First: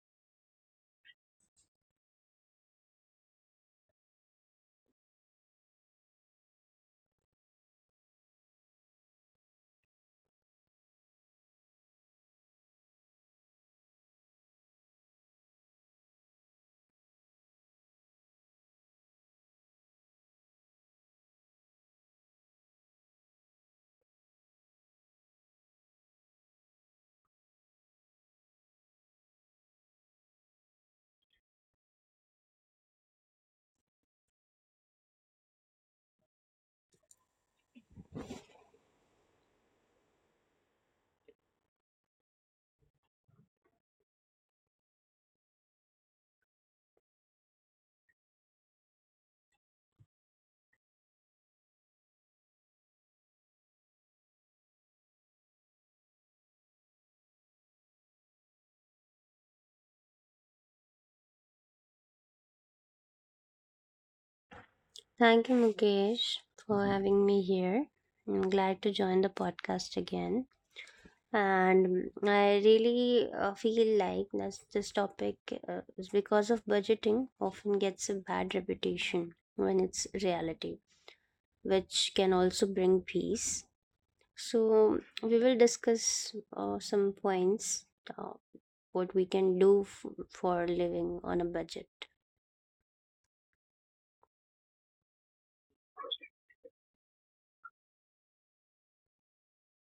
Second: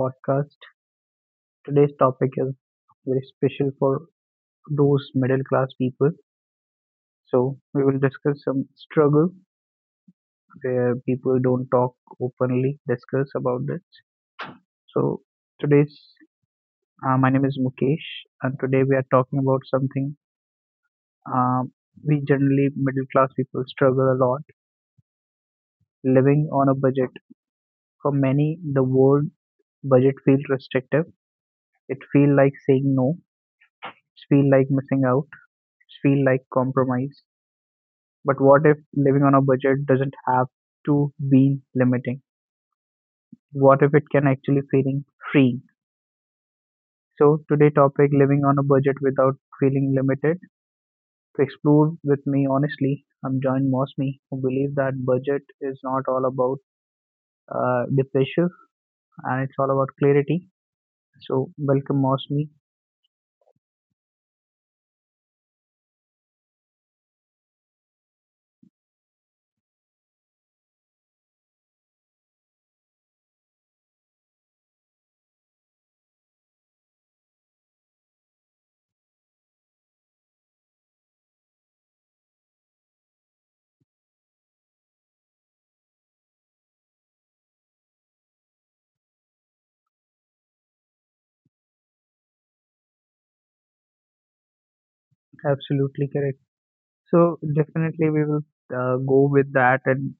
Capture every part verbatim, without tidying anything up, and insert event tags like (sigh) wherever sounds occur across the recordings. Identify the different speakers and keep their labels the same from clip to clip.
Speaker 1: podcast. Today's topic is very special for those middle class people. So we will discuss some struggle where people don't talk openly, discuss about this. So today's uh, my name is Mukesh, and today we are talking about something um, we generally middle class people struggle a lot living on a budget. For many, the word budget feels restrictive, it feels like saying no, it feels like missing out, it feels like compromise. But what if living on a budget doesn't have to be limiting? What if it can actually feeling free? So today topic living on a budget without feeling limited. To explore with me honestly, I'm joined Mosme, who believe that budget is not all about uh, the pressure, and it's all about clarity. So welcome Mosme,
Speaker 2: Thank you, Mukesh, for having me here. I'm glad to join the podcast again. And I really uh, feel like this, this topic uh, is because of budgeting often gets a bad reputation when it's reality, which can also bring peace. So we will discuss uh, some points, uh, what we can do f- for living on a budget.
Speaker 1: absolutely correct. So definitely we will uh, go with that. And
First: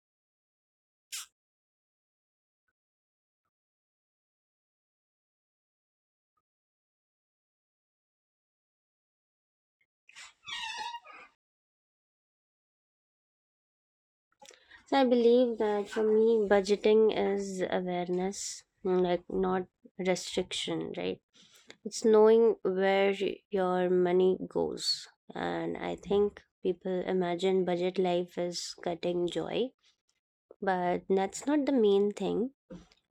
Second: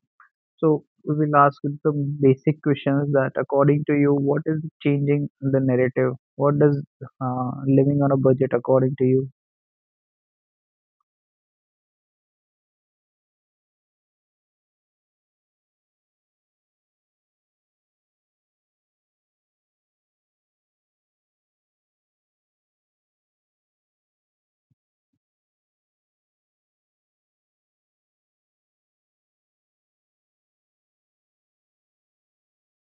Speaker 1: so we will ask some basic questions that, according to you, what is changing in the narrative? What does uh, living on a budget, according to you,
Speaker 2: So I believe that for me, budgeting is awareness, like not restriction, right? It's knowing where your money goes. And I think people imagine budget life is cutting joy, but that's not the main thing.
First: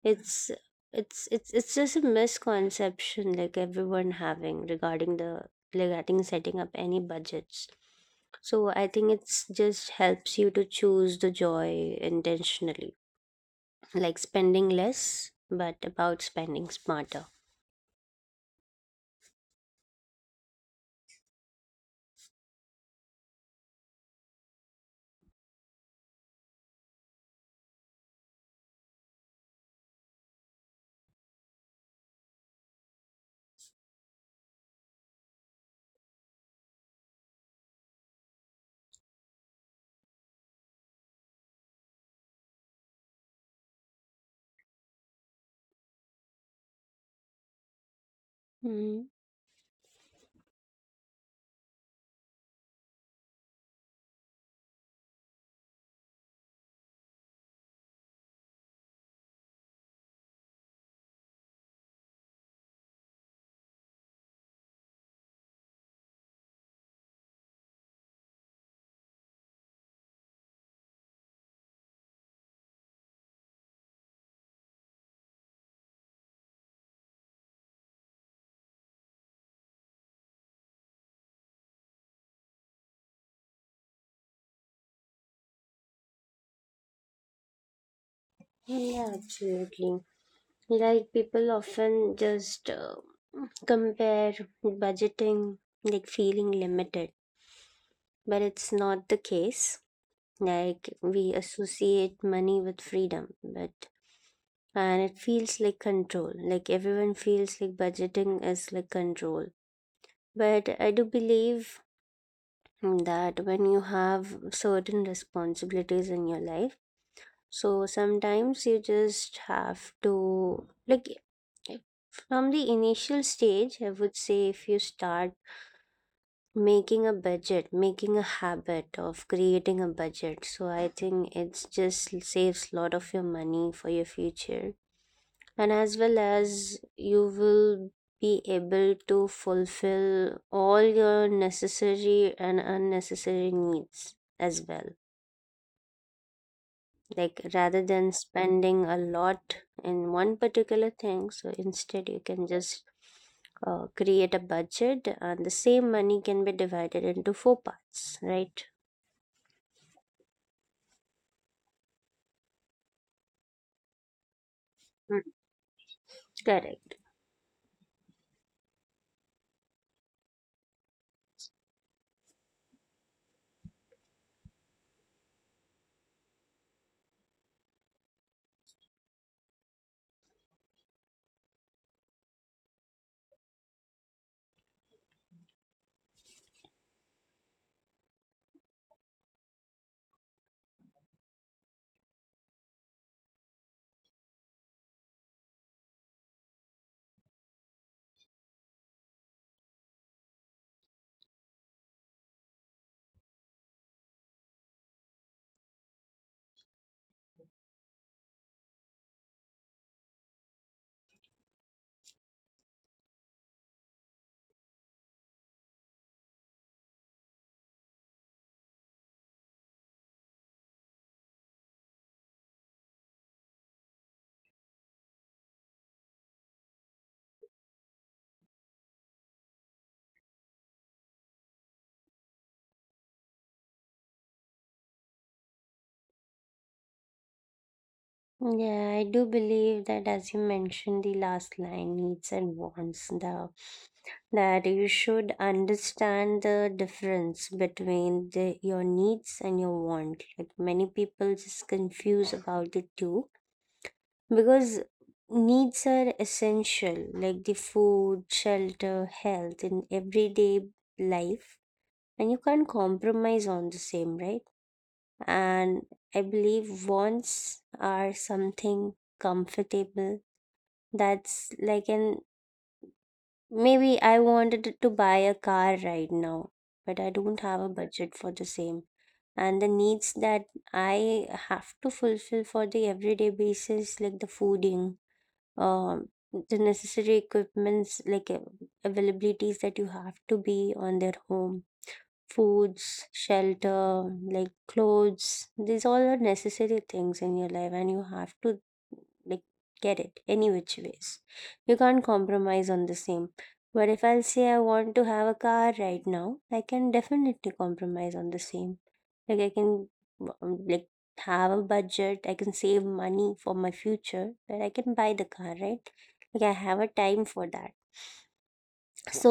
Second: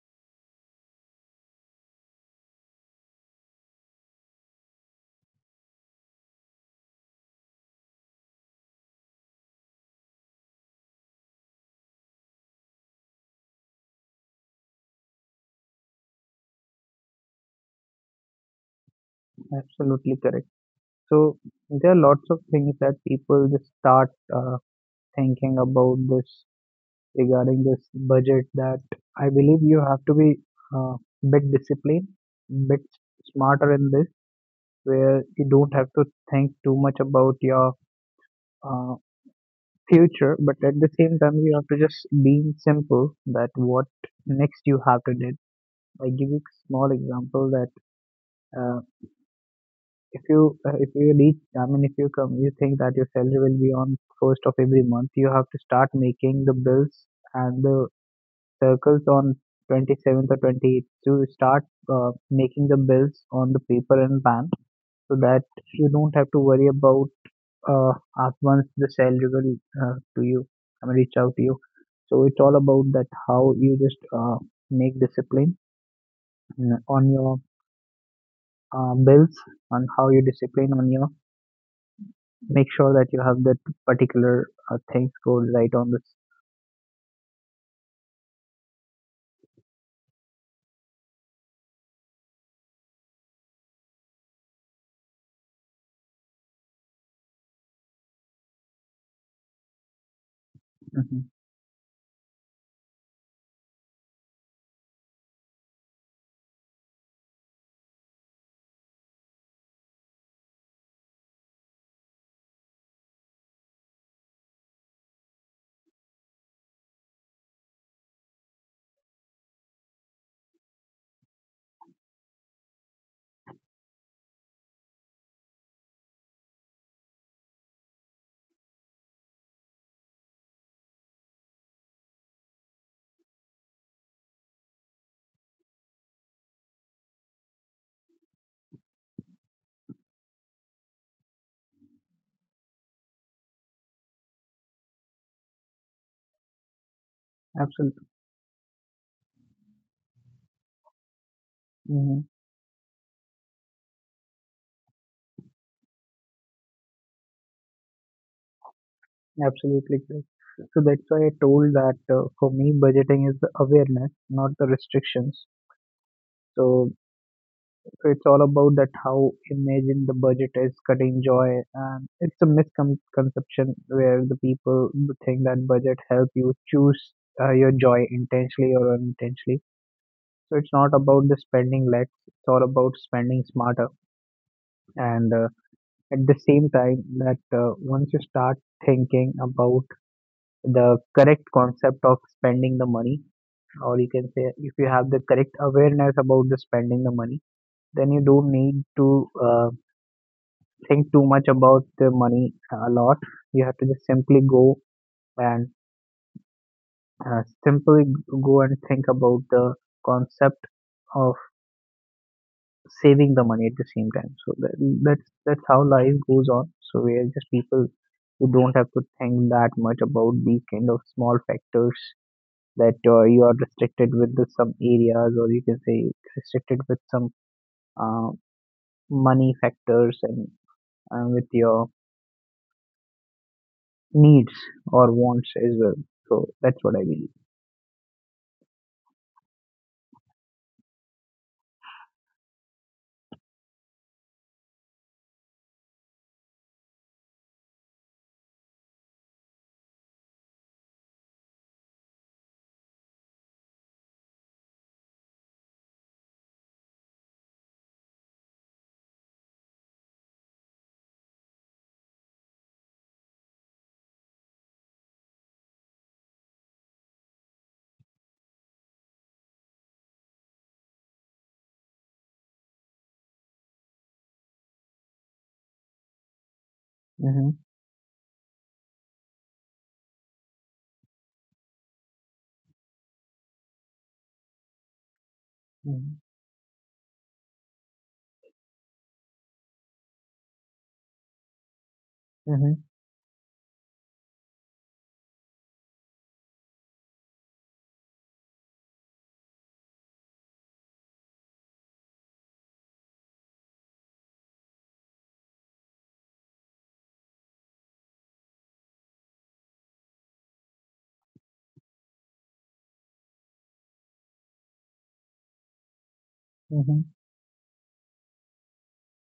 Speaker 2: It's it's it's it's just a misconception like everyone having regarding the regarding setting up any budgets. So I think it's just helps you to choose the joy intentionally like spending less, but about spending smarter.
Speaker 1: absolutely correct? So there are lots of things that people just start uh, thinking about this regarding this budget. That I believe you have to be uh, bit disciplined, bit smarter in this, where you don't have to think too much about your uh, future, but at the same time, you have to just be simple that what next you have to do. I give you a small example that uh,
Speaker 2: Mm,
Speaker 1: if you uh, if you reach, I mean, if you come, you think that your salary will be on first of every month, you have to start making the bills and the circles on twenty-seventh or twenty-eighth to start uh, making the bills on the paper and pan so that you don't have to worry about uh, ask once the sell will uh, to you, I mean, reach out to you. So it's all about that how you just uh, make discipline mm, on your uh, bills, on how you discipline on your, make sure that you have that particular uh, things go right on this.
Speaker 2: yeah, absolutely. Like people often just uh, compare budgeting, like feeling limited, but it's not the case. Like we
Speaker 1: Hmm.
Speaker 2: associate money with freedom, but and it feels like control. Like everyone feels like budgeting is like control. But I do believe that when you have certain responsibilities in your life. So sometimes you just have to, like, eh, from the initial stage, I would say if you start making a budget, making a habit of creating a budget. So I think it's just saves a lot of your money for your future. And as well as you will be able to fulfill all your necessary and unnecessary needs as well. Like rather than
Speaker 1: Absolutely.
Speaker 2: spending a lot in one particular thing, so instead you
Speaker 1: Hmm.
Speaker 2: can just uh, create a budget and the same money can be divided into four parts, right?
Speaker 1: Absolutely correct. So that's why I told that uh, for me budgeting is the awareness, not the
Speaker 2: Mm.
Speaker 1: restrictions.
Speaker 2: Correct.
Speaker 1: So so it's all about that how imagine the budget is cutting joy, and it's a misconception where the people think that budget help you choose uh, your joy intentionally or unintentionally. So it's not about the spending less; it's all about spending smarter. And uh, at the same time, that uh, once you start thinking about the correct concept of spending the money, or you can say if you have the correct awareness about the spending the money, then you don't need to. Uh, think too much about the money a lot. You have to just simply go and uh, simply go and think about the concept of saving the money at the same time. So that, that's that's how life goes on. So we are just people who don't have to think that much about these kind of small factors, that uh, you are restricted with the some areas, or you can say restricted with some uh, money factors and uh, with your needs or wants as well. So that's what I believe.
Speaker 2: Yeah, I do believe that as you mentioned the last line, needs and wants, the that you should understand the difference between the, your needs and your want. Like many people just confuse about the two, because needs are essential, like the food, shelter, health in everyday life, and you can't compromise on the same, right? And I believe wants are something comfortable. That's like an, maybe I wanted to buy a car right now, but I don't have
Speaker 1: Mm-hmm.
Speaker 2: a budget for the same. And the needs that I have to fulfill for the everyday basis, like the fooding, um,
Speaker 1: Mm-hmm.
Speaker 2: the necessary equipments, like uh, availabilities that you have to be on their home,
Speaker 1: Mm-hmm.
Speaker 2: foods, shelter, like clothes, these all are necessary things in your life, and you have to, like, get it any which ways. You can't compromise on the same. But if I'll say I want to have a car right now, I can definitely compromise on the same. Like, I can, um, like, have a budget, I can save money for my future, but I can buy the car, right? Like, I have a
Speaker 1: Mm-hmm.
Speaker 2: time for that. So,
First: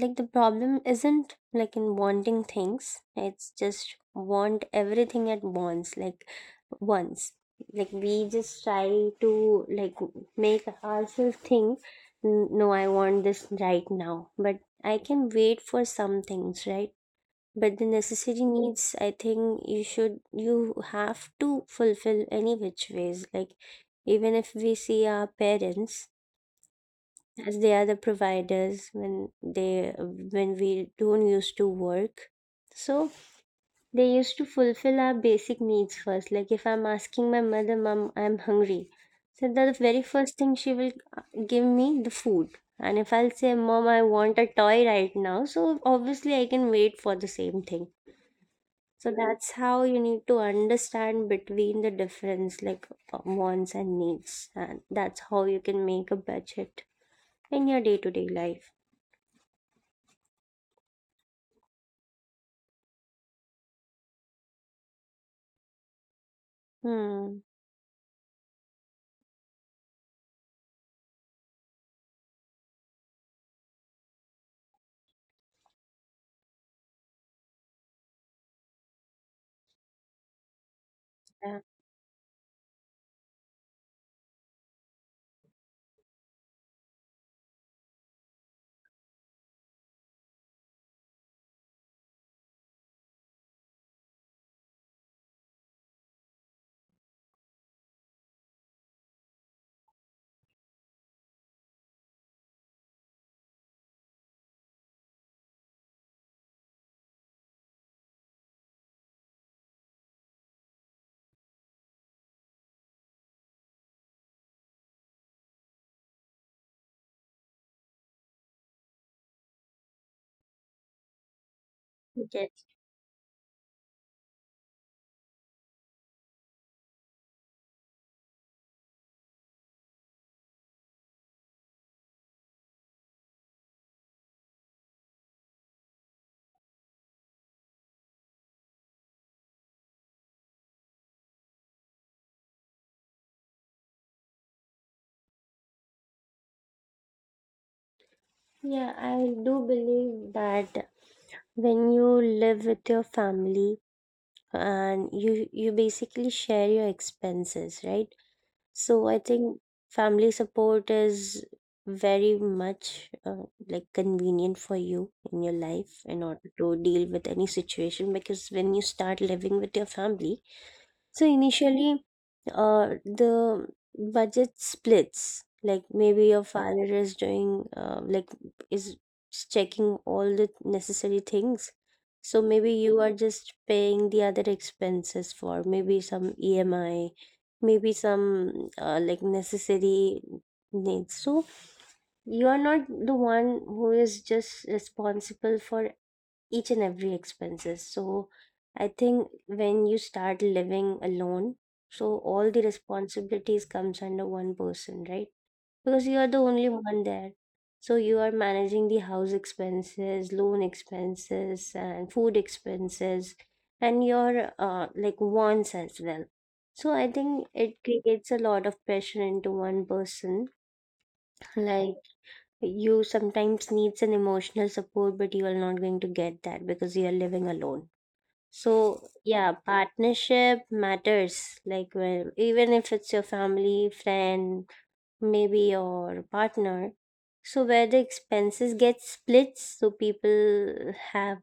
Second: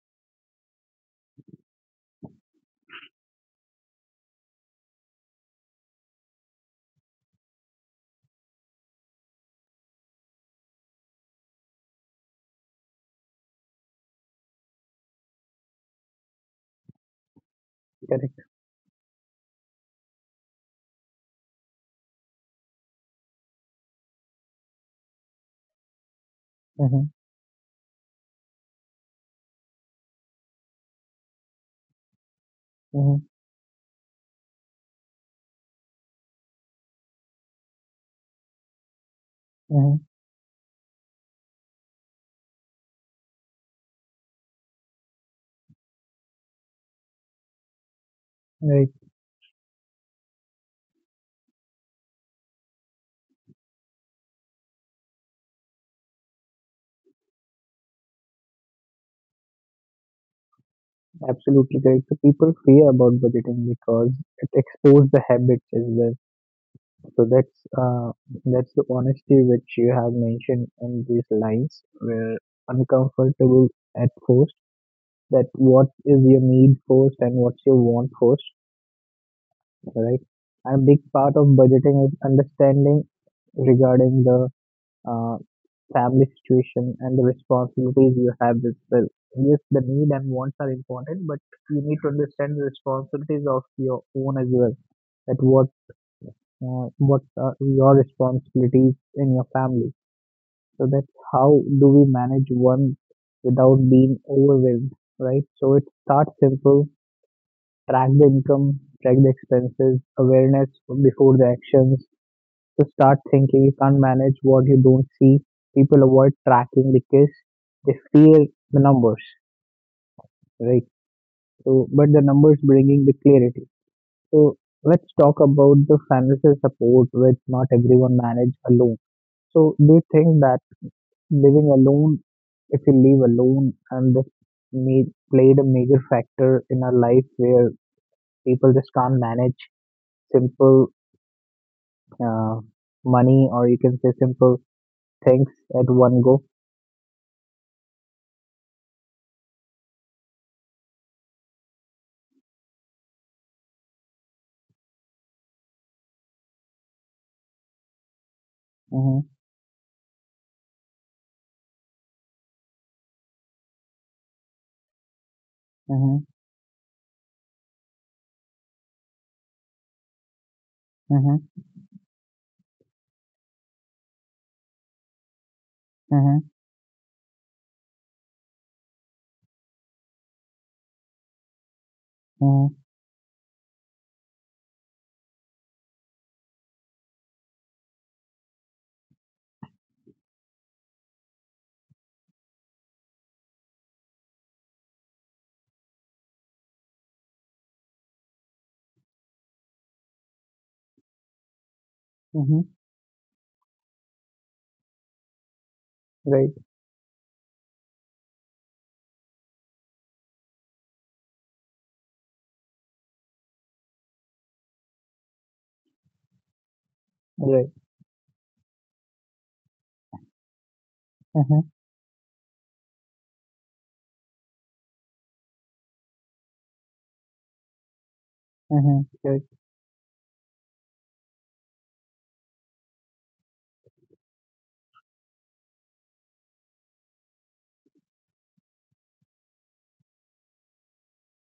Speaker 2: like, the problem isn't like in wanting things, it's just want everything at once, like, once. Like, we just try to, like, make ourselves think, "N- No, I want this right now, but I can wait for some things, right?" But the
Speaker 1: Correct.
Speaker 2: necessary needs, I think you should, you have to fulfill any which ways, like, even if we see our parents,
Speaker 1: Mm-hmm.
Speaker 2: as they are the providers when they when we don't used to work. So
Speaker 1: Mm-hmm.
Speaker 2: they used to fulfill our basic needs first, like if I'm asking my mother, "Mom, I'm hungry," so the
Speaker 1: Mm-hmm.
Speaker 2: very first thing she will uh, give me the food. And if I'll say, "Mom, I want a toy right now," so obviously I can wait for the same thing.
Speaker 1: Right.
Speaker 2: So that's how you need to understand between the difference, like, uh, wants and needs, and that's how you can make a budget in your day-to-day life.
Speaker 1: Absolutely correct. So people fear about budgeting because it exposes the habits as well. So
Speaker 2: Hmm.
Speaker 1: that's uh that's the honesty which you have mentioned in these lines, where uncomfortable at first, that what is your need first and what's your want first, right? And a big part of
Speaker 2: Yeah.
Speaker 1: budgeting is understanding regarding the uh, family situation and the responsibilities you have as well. Yes, the need and wants are important, but you need to understand the responsibilities of your own as well. That what uh, what are your responsibilities in your family. So that's how do we manage one without being overwhelmed, right? So it starts simple, track the income, track the expenses, awareness before the actions, to start thinking you can't manage what you don't see. People avoid tracking because they fear the numbers, right? So but the numbers
Speaker 2: Yes.
Speaker 1: bringing the clarity. So let's talk about the financial support which not everyone manage alone. So do you think that living alone, if you live alone, and this made, played a major factor in our life, where people just can't manage simple uh, money, or you can say simple things at one go?
Speaker 2: Yeah, I do believe that when you live with your family and you you basically share your expenses, right? So I
Speaker 1: Mm-hmm.
Speaker 2: think family support is very much uh, like convenient for you in your life in
Speaker 1: Mhm.
Speaker 2: order to deal with any situation, because when you start living with your family. So
Speaker 1: Mhm.
Speaker 2: initially, uh, the budget splits. Like maybe your
Speaker 1: Mhm.
Speaker 2: father is doing, uh, like, is checking all the necessary things. So maybe
Speaker 1: Mhm.
Speaker 2: you are just paying the other expenses for maybe some E M I, maybe some uh, like necessary needs. So you are not the one who is just responsible for each and every expenses. So I think when you start living alone, so all
Speaker 1: Mhm.
Speaker 2: the responsibilities comes under one person, right? Because you are the
Speaker 1: Right.
Speaker 2: only one there, so you are managing the house expenses, loan expenses, and food expenses, and your uh, like wants as well. So I think
Speaker 1: Right.
Speaker 2: it creates a lot of pressure into one person.
Speaker 1: Mhm.
Speaker 2: Like you sometimes needs an emotional support, but you are not going to get that because you are living alone. So
Speaker 1: Mhm. Correct.
Speaker 2: yeah, partnership matters. Like, well, even if it's your family, friend, maybe your partner. So where the expenses get split, so people have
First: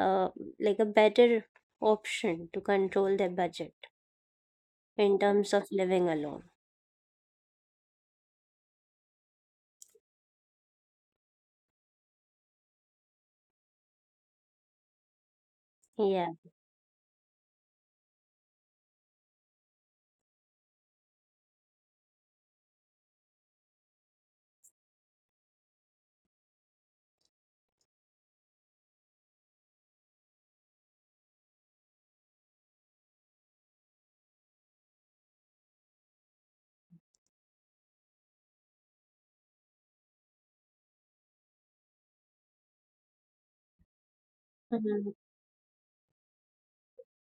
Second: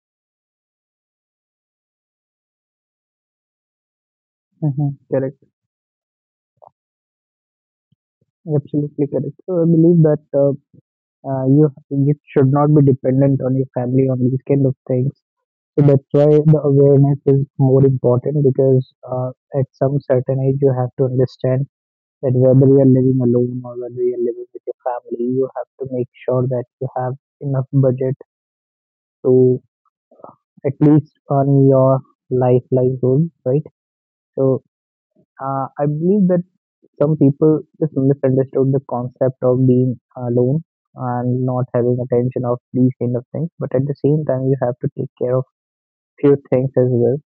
Speaker 2: uh, like a better option to control their budget
Speaker 1: Mhm.
Speaker 2: in
Speaker 1: Correct.
Speaker 2: terms of living alone.
Speaker 1: Absolutely correct. So I believe that uh, uh, you you should not be dependent on your family on these kind of things. So that's why
Speaker 2: Yeah.
Speaker 1: the awareness is more important, because uh, at some certain age you have to understand that whether you are living alone or whether you are living with your family, you have to make sure that you have enough budget to at least earn your life livelihood, right? So Uh, I believe that some people just misunderstood the concept of being alone and not having attention of these kind of things. But at the same time, you have to
Speaker 2: Mhm.
Speaker 1: take care of few things as well,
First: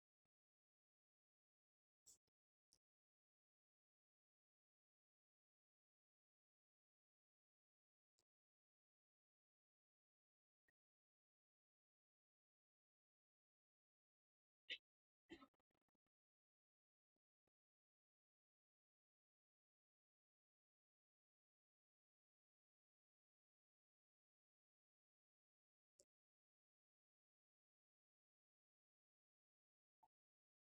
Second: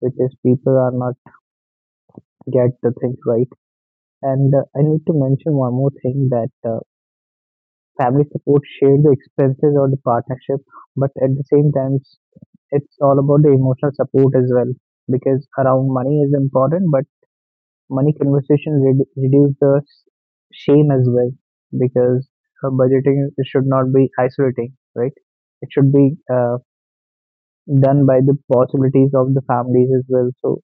Speaker 1: which is people are not get the things right. And uh, I need to mention one more thing that uh, family support share the expenses of the partnership, but at the same time, it's, it's all about the emotional support as well, because around money is important, but money conversation redu- reduce the s- shame as well, because uh, budgeting should not be isolating, right? It should be uh, done by the possibilities of the families as well. So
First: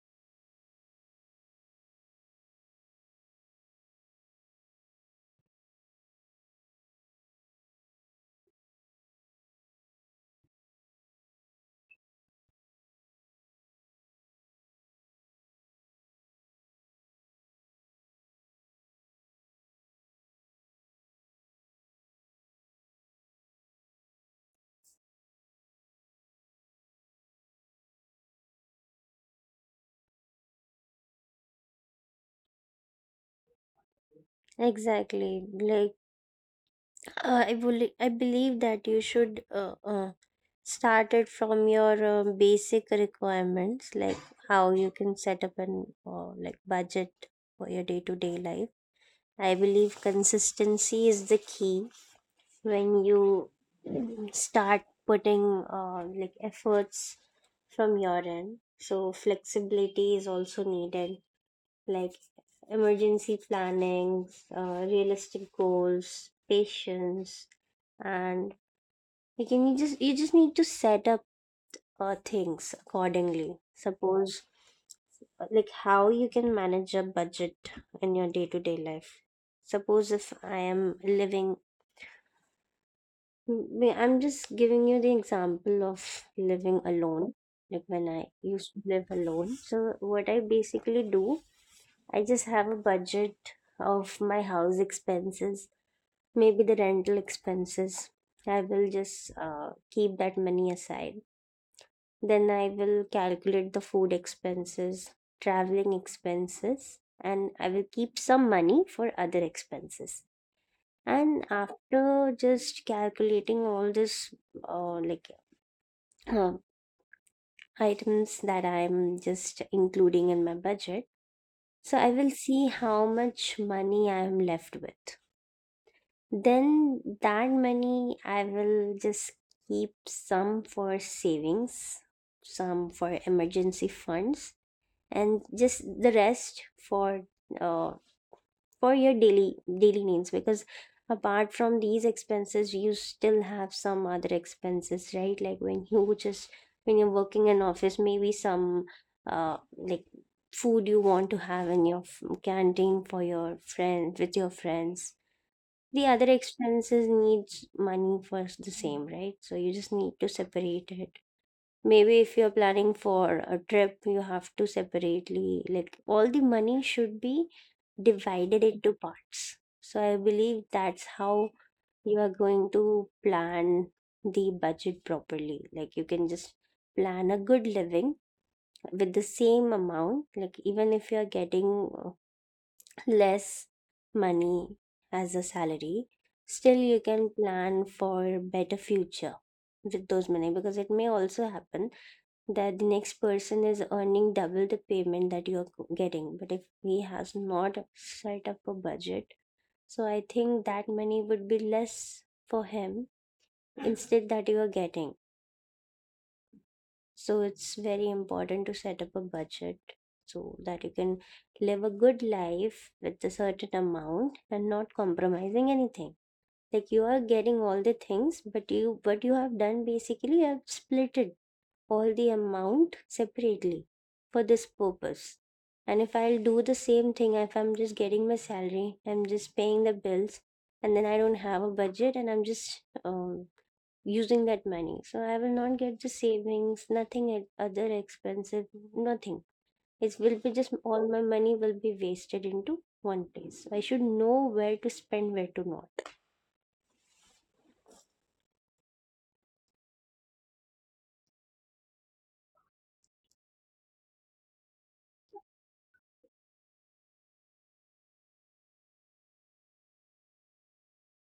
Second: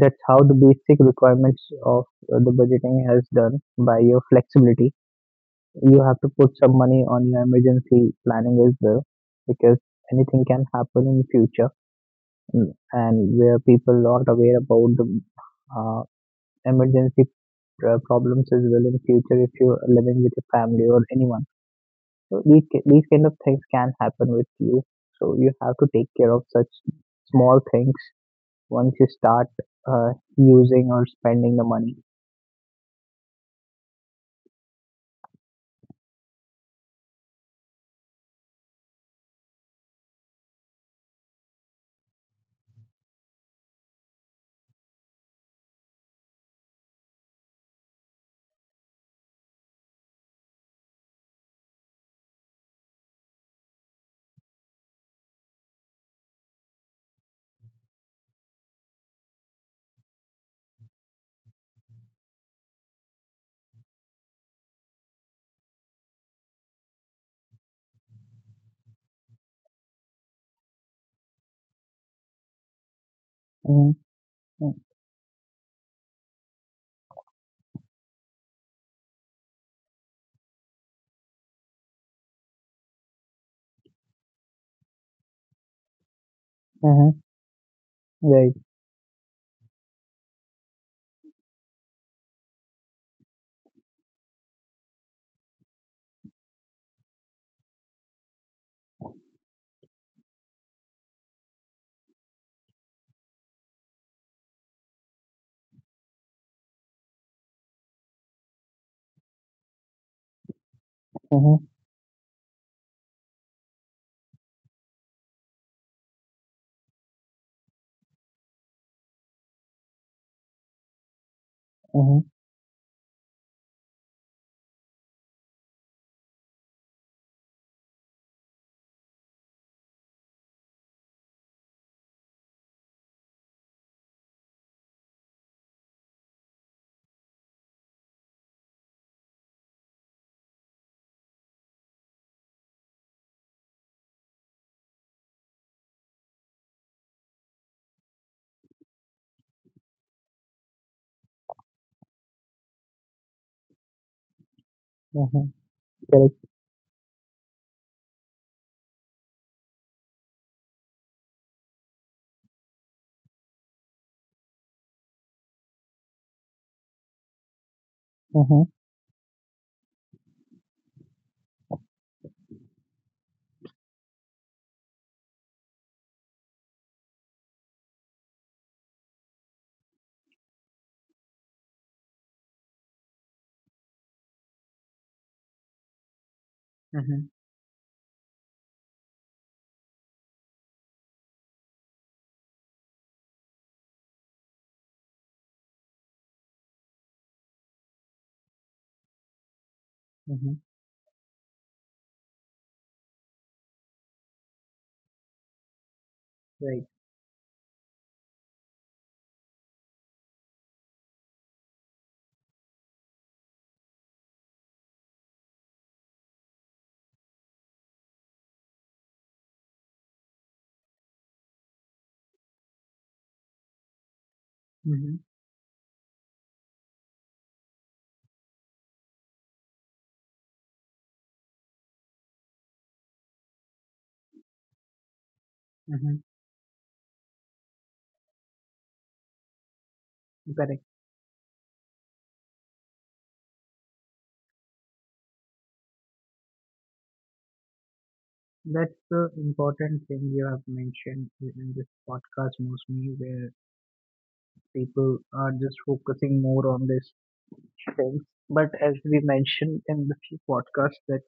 Speaker 1: that's how the basic requirements of uh, the budgeting has done by your flexibility. You have to put some money on your emergency planning as well, because anything can happen in future. Mm. And where people are not aware about the uh, emergency uh, problems as well in future, if you're living with your family or anyone. So these ki- these kind of things can happen with you. So you have to take care of such small things once you start uh, using or spending the money.
Speaker 2: Exactly. Like, uh, I believe, I believe that you should, uh, uh, start it from your uh, basic requirements, like how you can set up an uh, like budget for your day to day life. I believe consistency is the key when you mm, start putting uh, like efforts from your end. So flexibility is also needed, like emergency plannings, uh, realistic goals, patience, and you can, you just you just need to set up uh, things accordingly.
Speaker 1: Mm-hmm.
Speaker 2: Suppose
Speaker 1: Mm-hmm.
Speaker 2: uh, like how you can manage a budget in your day-to-day life. Suppose if I am living, m- I'm just giving you the example of living
Speaker 1: Mm-hmm.
Speaker 2: alone. Like when I
Speaker 1: Right.
Speaker 2: used to live alone, so what I basically do, I just have a budget of my house expenses, maybe the rental expenses. I will just uh, keep that money aside. Then I will calculate the food expenses, traveling expenses, and I will keep some money for other expenses. And
Speaker 1: Mm-hmm.
Speaker 2: after just calculating all this, uh, like uh, items that I'm just including in my budget, so I will
Speaker 1: Mm-hmm.
Speaker 2: see how much money I am left with. Then that money I will just keep some for savings, some for emergency funds, and just the rest for uh, for your daily daily needs, because apart from these expenses you still have some other expenses, right? Like when you (laughs) just when you're working in office, maybe some uh, like food you want to have in your f- canteen for your friend, with your friends.
Speaker 1: Mm-hmm.
Speaker 2: The other
Speaker 1: Correct.
Speaker 2: expenses needs money for the same, right? So you just need to separate it. Maybe if you're planning for a trip, you have to separately, like, all the money should be
Speaker 1: Mm-hmm.
Speaker 2: divided into parts. So I believe that's how you are going to plan the budget properly. Like, you can just plan a good living with the same amount. Like, even if you're getting uh, less money as a salary, still you can
Speaker 1: Mm-hmm.
Speaker 2: plan for better future with those money, because it may also happen that the next person is earning double the payment that you're getting, but if he has not set up a budget, so I
Speaker 1: Mm-hmm.
Speaker 2: think that money would be less for him instead that you are getting.
Speaker 1: Right.
Speaker 2: So it's very important to set up a budget so that you can live a good life with a certain amount and not compromising anything. Like you are getting all the things, but you, what you have done basically, you have split it, all the amount separately, for this
Speaker 1: Mm-hmm.
Speaker 2: purpose. And if I'll do the same thing, if I'm just getting my salary, I'm just paying the bills, and then I don't have a budget and I'm just um, using that money. So I will not get the
Speaker 1: Mm-hmm.
Speaker 2: savings, nothing at other expenses, nothing. It will be just
Speaker 1: Correct.
Speaker 2: all my money will be wasted into one place. I should know where to spend, where to not.
Speaker 1: That's the important thing you have mentioned in this podcast mostly, where people are just focusing more on this things. But as we mentioned in the few podcasts, that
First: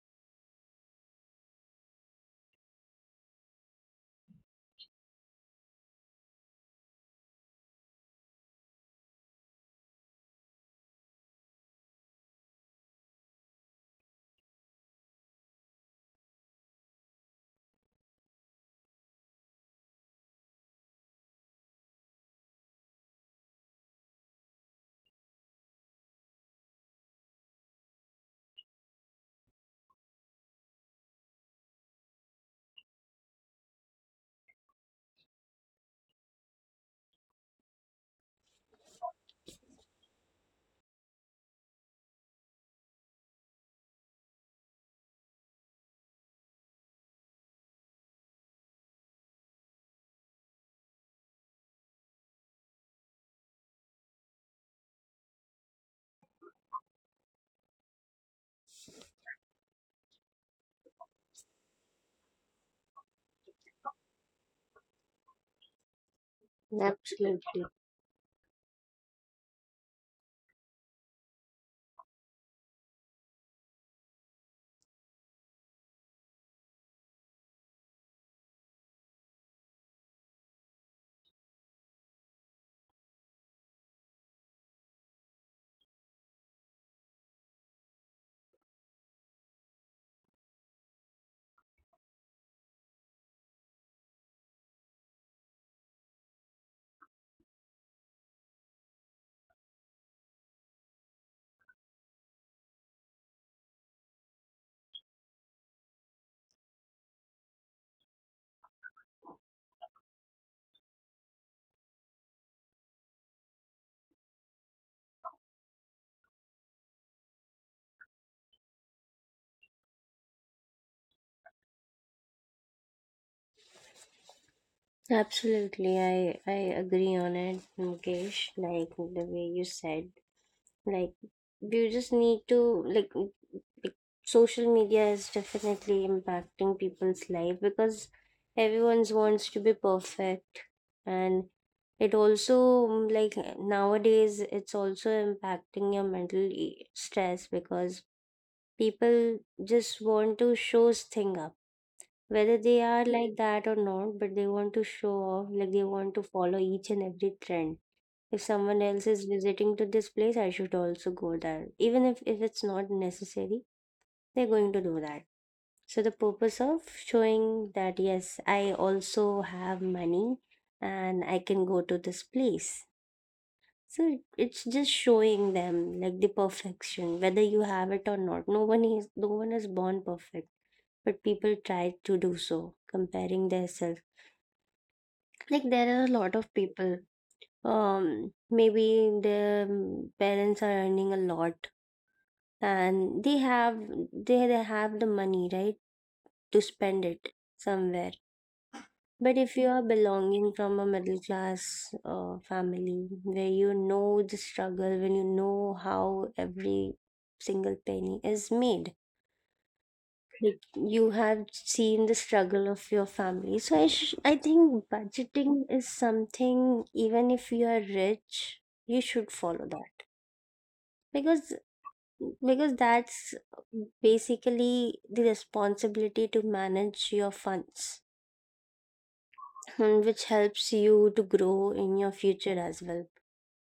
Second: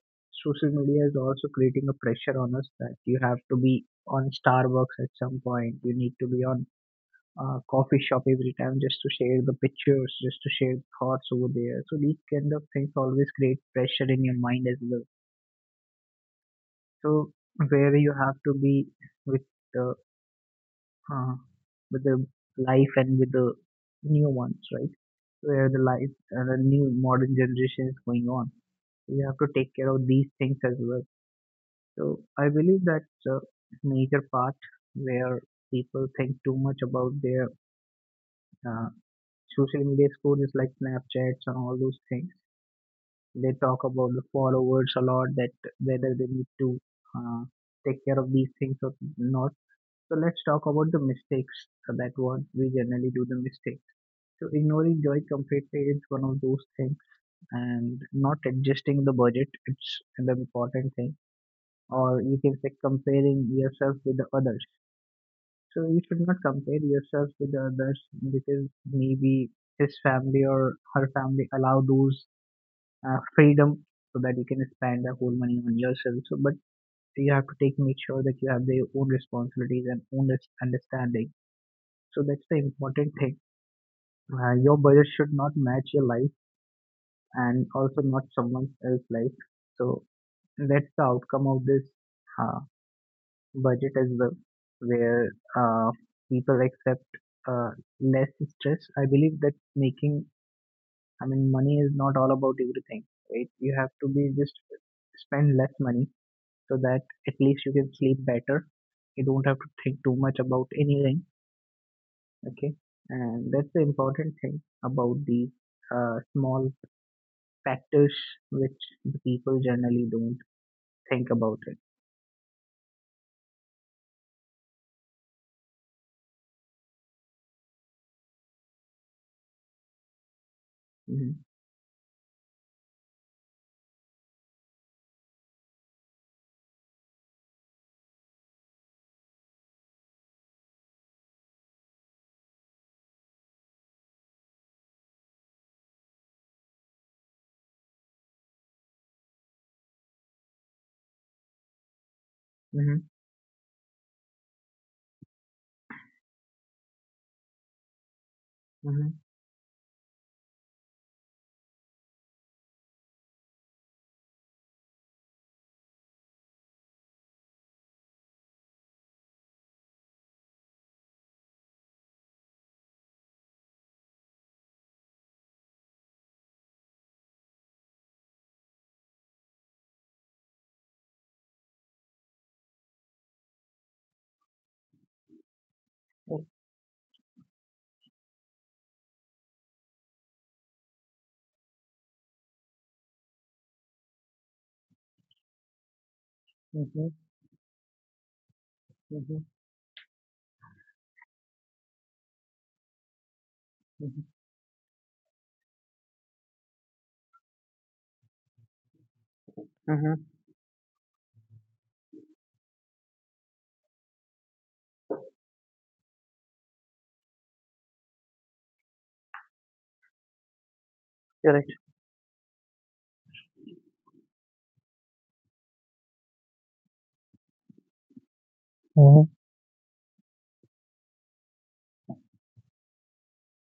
Speaker 1: social media is also creating a pressure on us, that you have to be on Starbucks at some point. You need to be on a coffee shop every time just to share the pictures, just to share thoughts over there. So these kind of things always create pressure in your mind as well. So where you have to be with the uh, with the life and with the new ones, right? Where the life and the new modern generation is going on, you have to take care of these things as well. So I believe that's a major part where people think too much about their uh, social media scores like Snapchats and all those things. They talk about the followers a lot, that whether they need to uh, take care of these things or not. So let's talk about the mistakes uh, that what we generally do the mistakes. So ignoring joy completely is one of those things, and not adjusting the budget. It's an important thing, or you can say comparing yourself with the others. So you should not compare yourself with the
Speaker 2: Absolutely.
Speaker 1: others, because maybe his family or her family allow those uh, freedom so that you can spend the whole money on yourself. So but you have to take make sure that you have their own responsibilities and own res- understanding. So that's the important thing. Uh, your budget should not match your life and also not someone else's life. So that's the outcome of this uh, budget as well, where uh, people accept uh, less stress. I believe that making, I mean, money is not all about everything, right? You have to be just spend less money, so that at least you can sleep better. You don't have to think too much about anything, okay? And that's the important thing about these uh, small factors which the people generally don't think about it.
Speaker 2: Absolutely, I I agree on it, Mukesh. Like the way you said, Like
Speaker 1: Hmm.
Speaker 2: you just need to like, like social media is definitely impacting people's life because everyone's wants to be perfect and it also mm, like nowadays it's also impacting your mental e- stress because people just want to show thing up whether they
Speaker 1: Hmm.
Speaker 2: are like that or not, but they want to show off, like they want to follow each and every trend. If someone else
Speaker 1: Hmm.
Speaker 2: is visiting to this place, I should also go there, even if, if it's not necessary, they're going to do that. So the purpose of showing that yes, I also have money and I can go to this place, so it's just showing them like the perfection whether you have it or not. No one is no one is born perfect, but people try to do so comparing themselves. Like there are a lot
Speaker 1: Mm-hmm.
Speaker 2: of people, um, maybe their parents are earning a lot and they have they, they have the money, right, to
Speaker 1: Mm-hmm.
Speaker 2: spend it somewhere. But if you are belonging from a middle class uh, family, where you know the struggle, when you know how every single penny is made,
Speaker 1: Mm-hmm.
Speaker 2: like you have seen the struggle of your family. So i sh- I think budgeting is something even if you are rich, you should follow that. Because
Speaker 1: Mm-hmm.
Speaker 2: because that's basically the responsibility to manage your funds,
Speaker 1: Mhm,
Speaker 2: and which helps you to grow in your future as well.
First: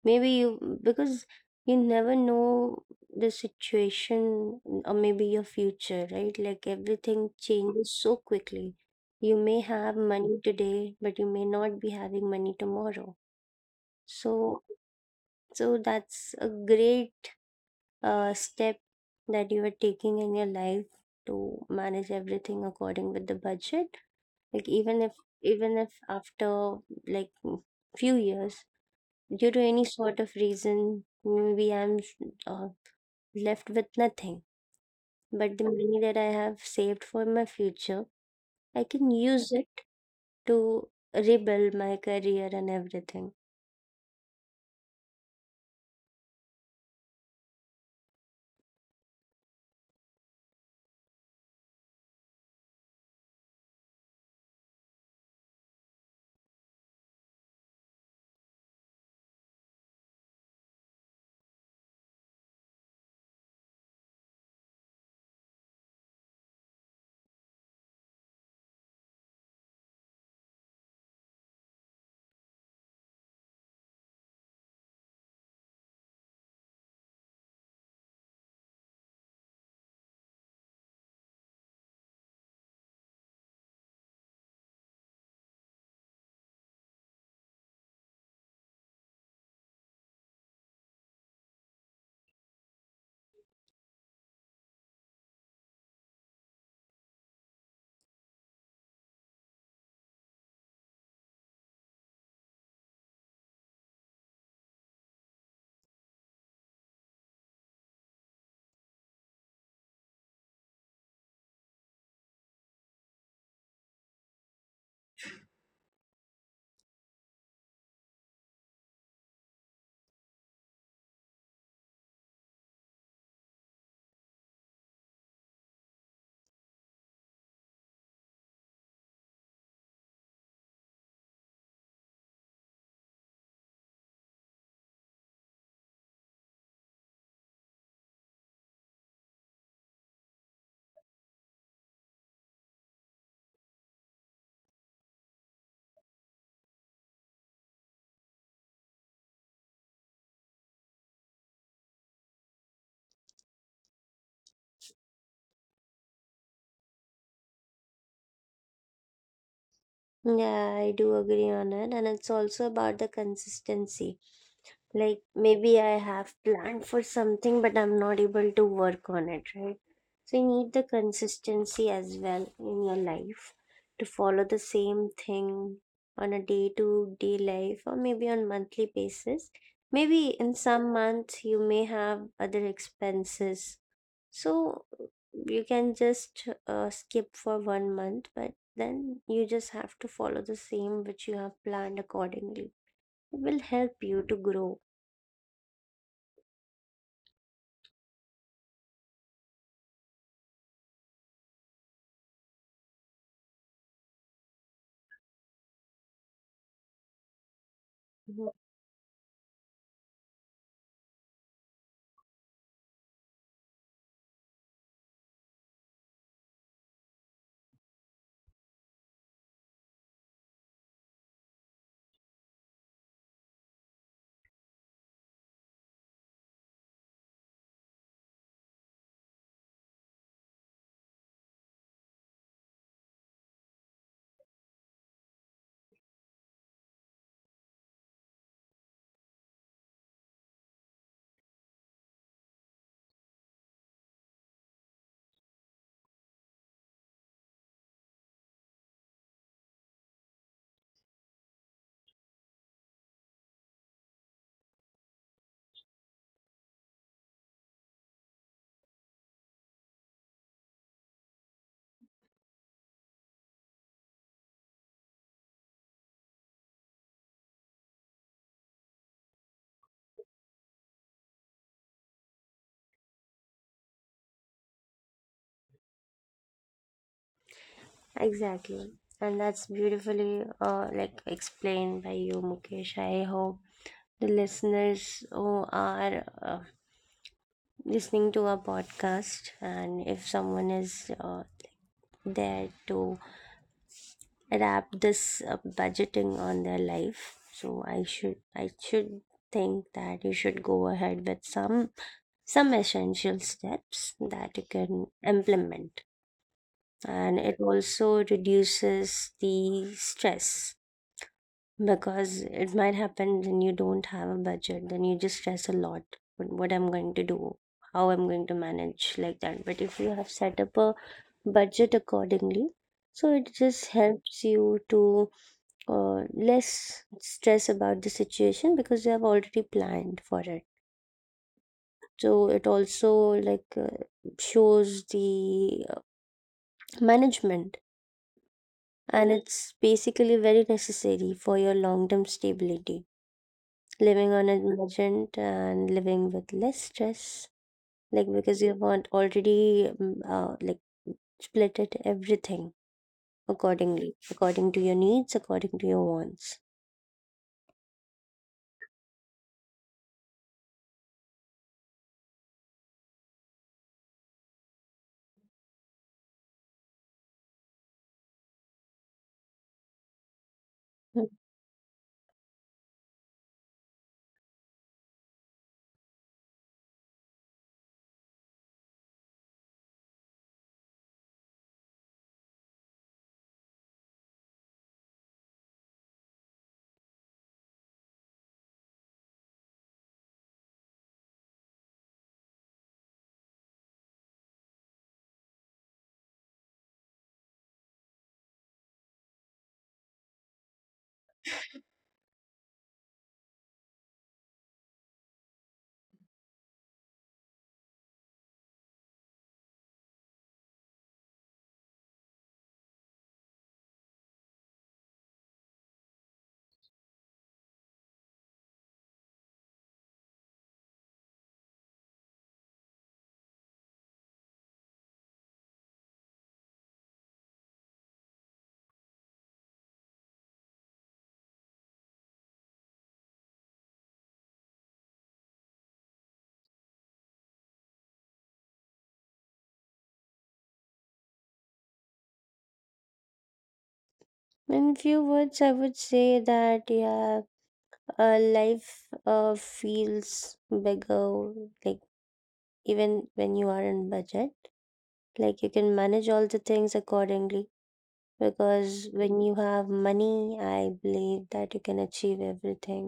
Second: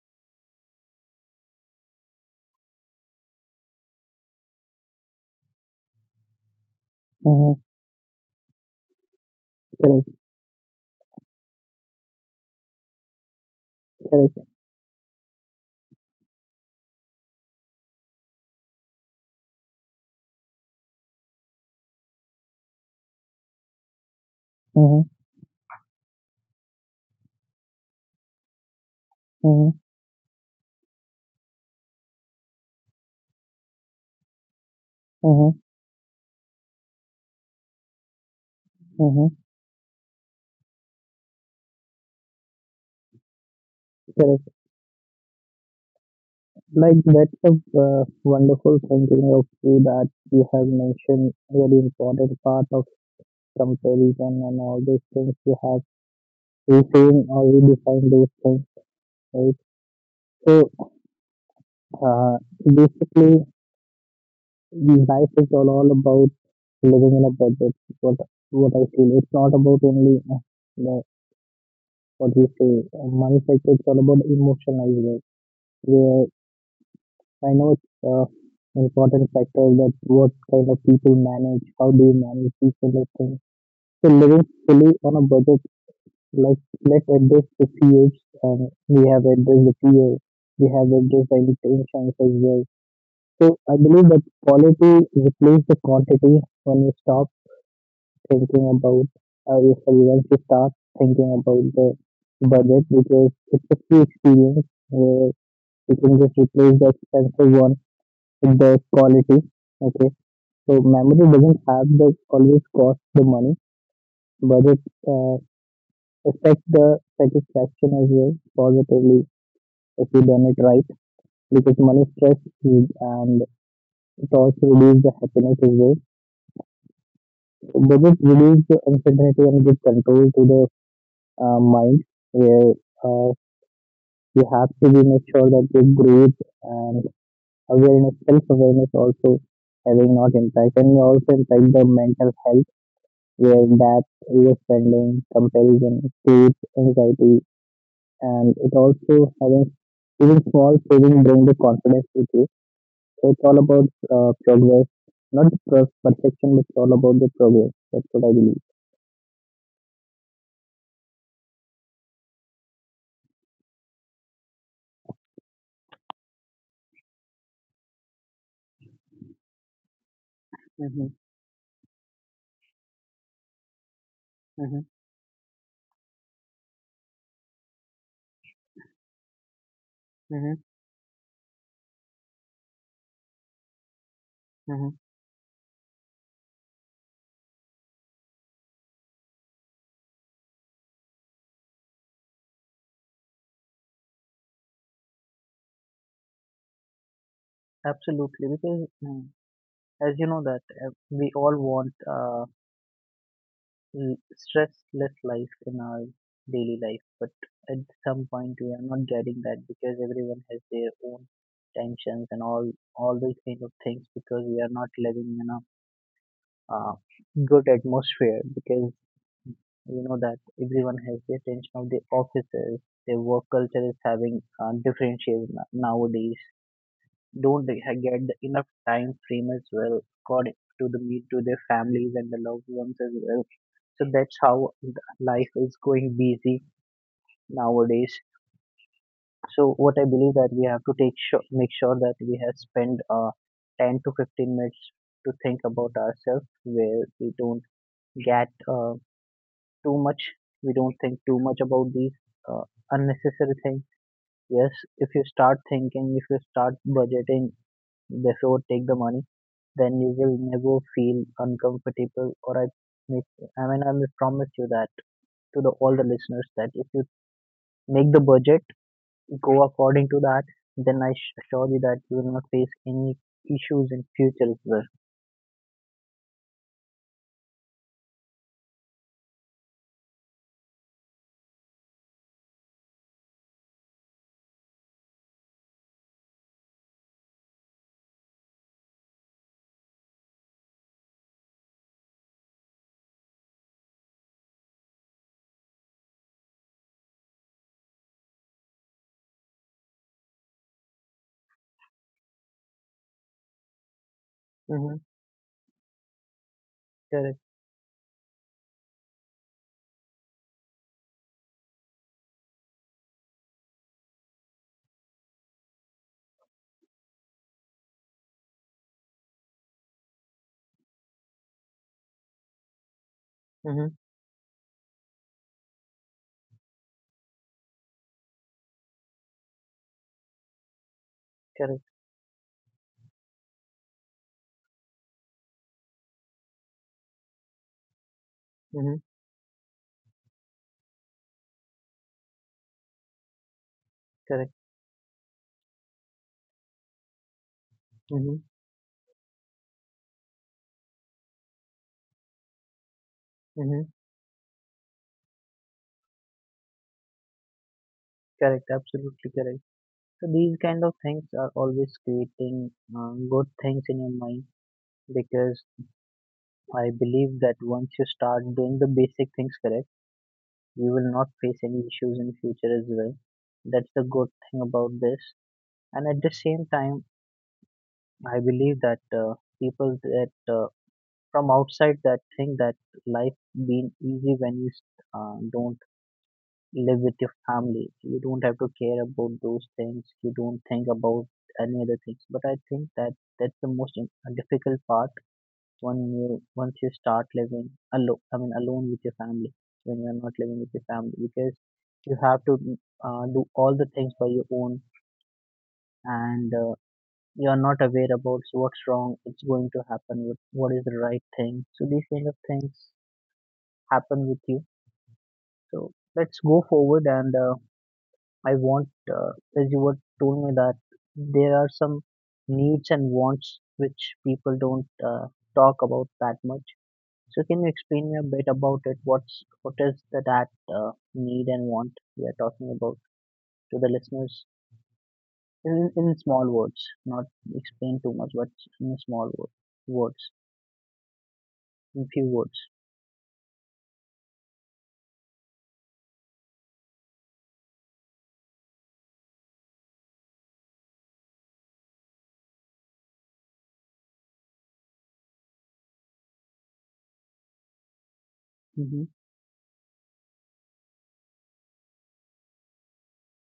Speaker 2: Maybe you, because you never know the situation, mm, or maybe your future, right, like everything
Speaker 1: mhm,
Speaker 2: changes so quickly. You may have
Speaker 1: correct,
Speaker 2: money today, but you may not be having money tomorrow.
Speaker 1: correct.
Speaker 2: So so that's a great uh, step that you are taking in your life, to manage everything according with the budget. Like even
Speaker 1: Mhm,
Speaker 2: if even if after, like, few years, due to
Speaker 1: mhm,
Speaker 2: any sort of reason, maybe I'm uh, left with nothing,
Speaker 1: mhm,
Speaker 2: but the money that I have saved for my future, I can
Speaker 1: mhm,
Speaker 2: use it to rebuild my career and everything.
Speaker 1: correct. Like that's a uh, wonderful thinking of you that you have mentioned very important part of comparison, and all these things you have reframed or redefined those things, right? So uh, basically, life is all, all about living in a budget. What what I feel, it's not about only uh, the, what you say uh, money. Like it's all about emotion as well. Where I know it's uh, important factor that what kind of people manage, how do you manage these kind of things. So living fully on a budget, like let's address the fears. Um, we have addressed the fear, we have addressed the intentions as well. So I believe that quality replaces the quantity when you stop thinking about, uh, if once you start thinking about the budget because it's a free experience where you can just replace the expensive one with the quality. Okay. So memory doesn't have the always cost the money, but it uh, affects the satisfaction as well positively if you done it right because money stress is- and it also reduces the happiness as well. But it reduces the uncertainty and give control to the uh, mind where uh, you have to be make sure that your growth and awareness, self awareness also having not impact and you also impact the mental health where that overspending, comparison creates anxiety, and it also having even small saving bring the confidence with you. So it's all about uh, progress, not the per- perfection, but it's all about the progress. That's what I believe.
Speaker 2: Yeah, I do agree on it, and it's also about the consistency. Like maybe I have planned for something, but I'm not able to work on it, right? So you need the
Speaker 1: Mm-hmm,
Speaker 2: consistency as well in your life to follow the
Speaker 1: mm-hmm,
Speaker 2: same thing on a day to day life or maybe on monthly basis. Maybe
Speaker 1: mm-hmm,
Speaker 2: in some months you may have other expenses.
Speaker 1: mm-hmm.
Speaker 2: So you can just uh, skip for one month, but then you just have to follow the same which you have planned accordingly. It will help you to grow.
Speaker 1: Absolutely, because mm, as you know that uh, we all want. Uh, l- Stressless life in our daily life but at some point we are not getting that because everyone has their own tensions and all all these kind of things because we are not living in a uh, good atmosphere because you know that everyone has the attention of the officers, their work culture is having uh, differentiated no- nowadays, don't they ha- get the enough time frame as well according to the meet to their families and the loved ones as well, so that's how th- life is going busy nowadays. So what I believe that we have to take sure, make sure that we have spent uh, ten to fifteen minutes to think about ourselves where we don't get uh, too much we don't think too much about these uh, unnecessary things. Yes, if you start thinking, if you start budgeting before take the money, then you will never feel uncomfortable. Or i make I mean I will promise you that, to the all the listeners, that if you make the budget, go according to that, then I sh- assure you that you will not face any issues in future as well.
Speaker 2: Exactly. And that's beautifully uh, like explained by you, Mukesh. I hope the listeners who are uh, listening to our podcast, and if someone is uh, there to adapt this uh, budgeting on their life, so I should I should think that you should go ahead with some some essential steps that you
Speaker 1: Mm-hmm.
Speaker 2: can implement,
Speaker 1: Correct.
Speaker 2: and it also reduces the stress. Because it might happen when you don't have a budget, then you just stress a lot. What, what I'm going to do, how I'm going to manage, like that. But if you have set up a budget accordingly, so it just
Speaker 1: Mm-hmm.
Speaker 2: helps you to, uh, less stress about the situation because you have already planned for it.
Speaker 1: Correct.
Speaker 2: So it also, like, uh, shows the, uh, management,
Speaker 1: Mm-hmm.
Speaker 2: and it's basically very necessary for your long term stability, living on
Speaker 1: Correct.
Speaker 2: a budget and living with less stress. Like
Speaker 1: Mm-hmm.
Speaker 2: because you want already, mm, uh, like, split it everything
Speaker 1: Mm-hmm.
Speaker 2: accordingly, according to your needs, according to your wants.
Speaker 1: Correct. Absolutely correct. So these kind of things are always creating um, good things in your mind because I believe that once you start doing the basic things correct, you will
Speaker 2: Hmm.
Speaker 1: not face any issues in future as well. That's the good thing about this. And at the same time, I believe that uh, people that uh, from outside that think that life being easy when you uh, don't live with your family, you don't have to care about those things, you don't think about any other things, but I think that that's the most im- uh, difficult part when you once you start living alone. I mean alone with your family, when you're not living with your family, because you have to uh, do all the things by your own. And uh, you're not aware about what's wrong it's going to happen, what, what is the right thing, so these kind of things happen with you. So let's go forward. And uh, I want, uh, as you were told me that there are some needs and wants which people don't uh, talk about that much. So can you explain me a bit about it? What's what is the, that uh, need and want we are talking about to the listeners in, in small words, not explain too much, but in small wo- words, in few words.
Speaker 2: In few words, I would say that, yeah, uh, life, uh, feels bigger. Like even when you are in budget, like you can manage all the things accordingly,
Speaker 1: Mm-hmm.
Speaker 2: because when you have money, I believe that you can achieve everything.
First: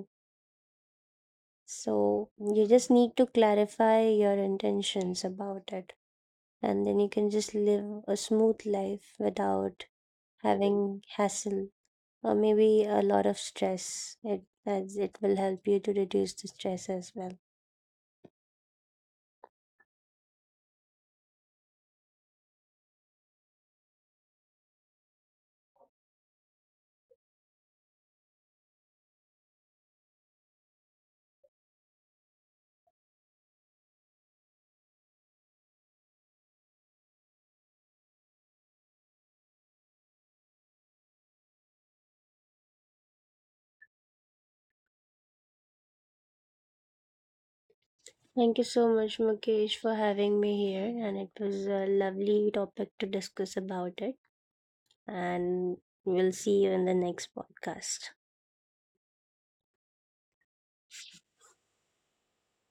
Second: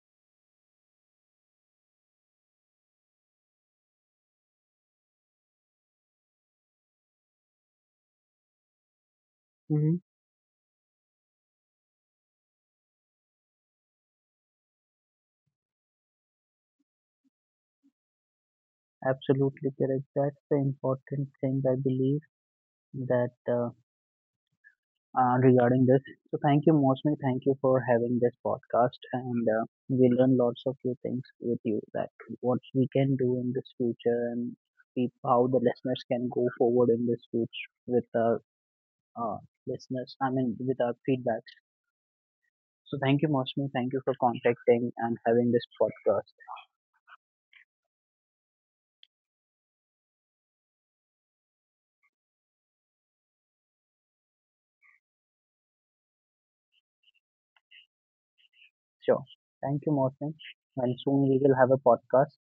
Speaker 2: So you just need to clarify your intentions about it, and then you can just live a smooth life without
Speaker 1: Mm-hmm.
Speaker 2: having hassle or maybe a lot of stress. It as it will help you to reduce the stress as well.
Speaker 1: Absolutely correct. That's the important thing I believe that Uh, uh, regarding this. So thank you, mostly thank you for having this podcast, and uh, we learn lots of few things with you that what we can do in this future and peop- how the listeners can go forward in this future with the uh, listeners. I mean, with our feedback. So thank you, mostly thank you for contacting and having this podcast.
Speaker 2: Thank you so much, Mukesh, for having me here, and it was a lovely topic to discuss about it. And we'll see you in the next podcast.
Speaker 1: Sure, thank you, mostly, and soon we will have a podcast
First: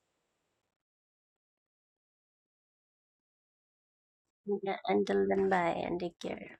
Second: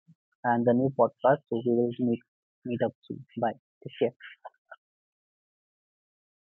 Speaker 1: and the new podcast, so we will meet meet up soon. Bye. Take care.
Speaker 2: Yeah, until then, bye and take care.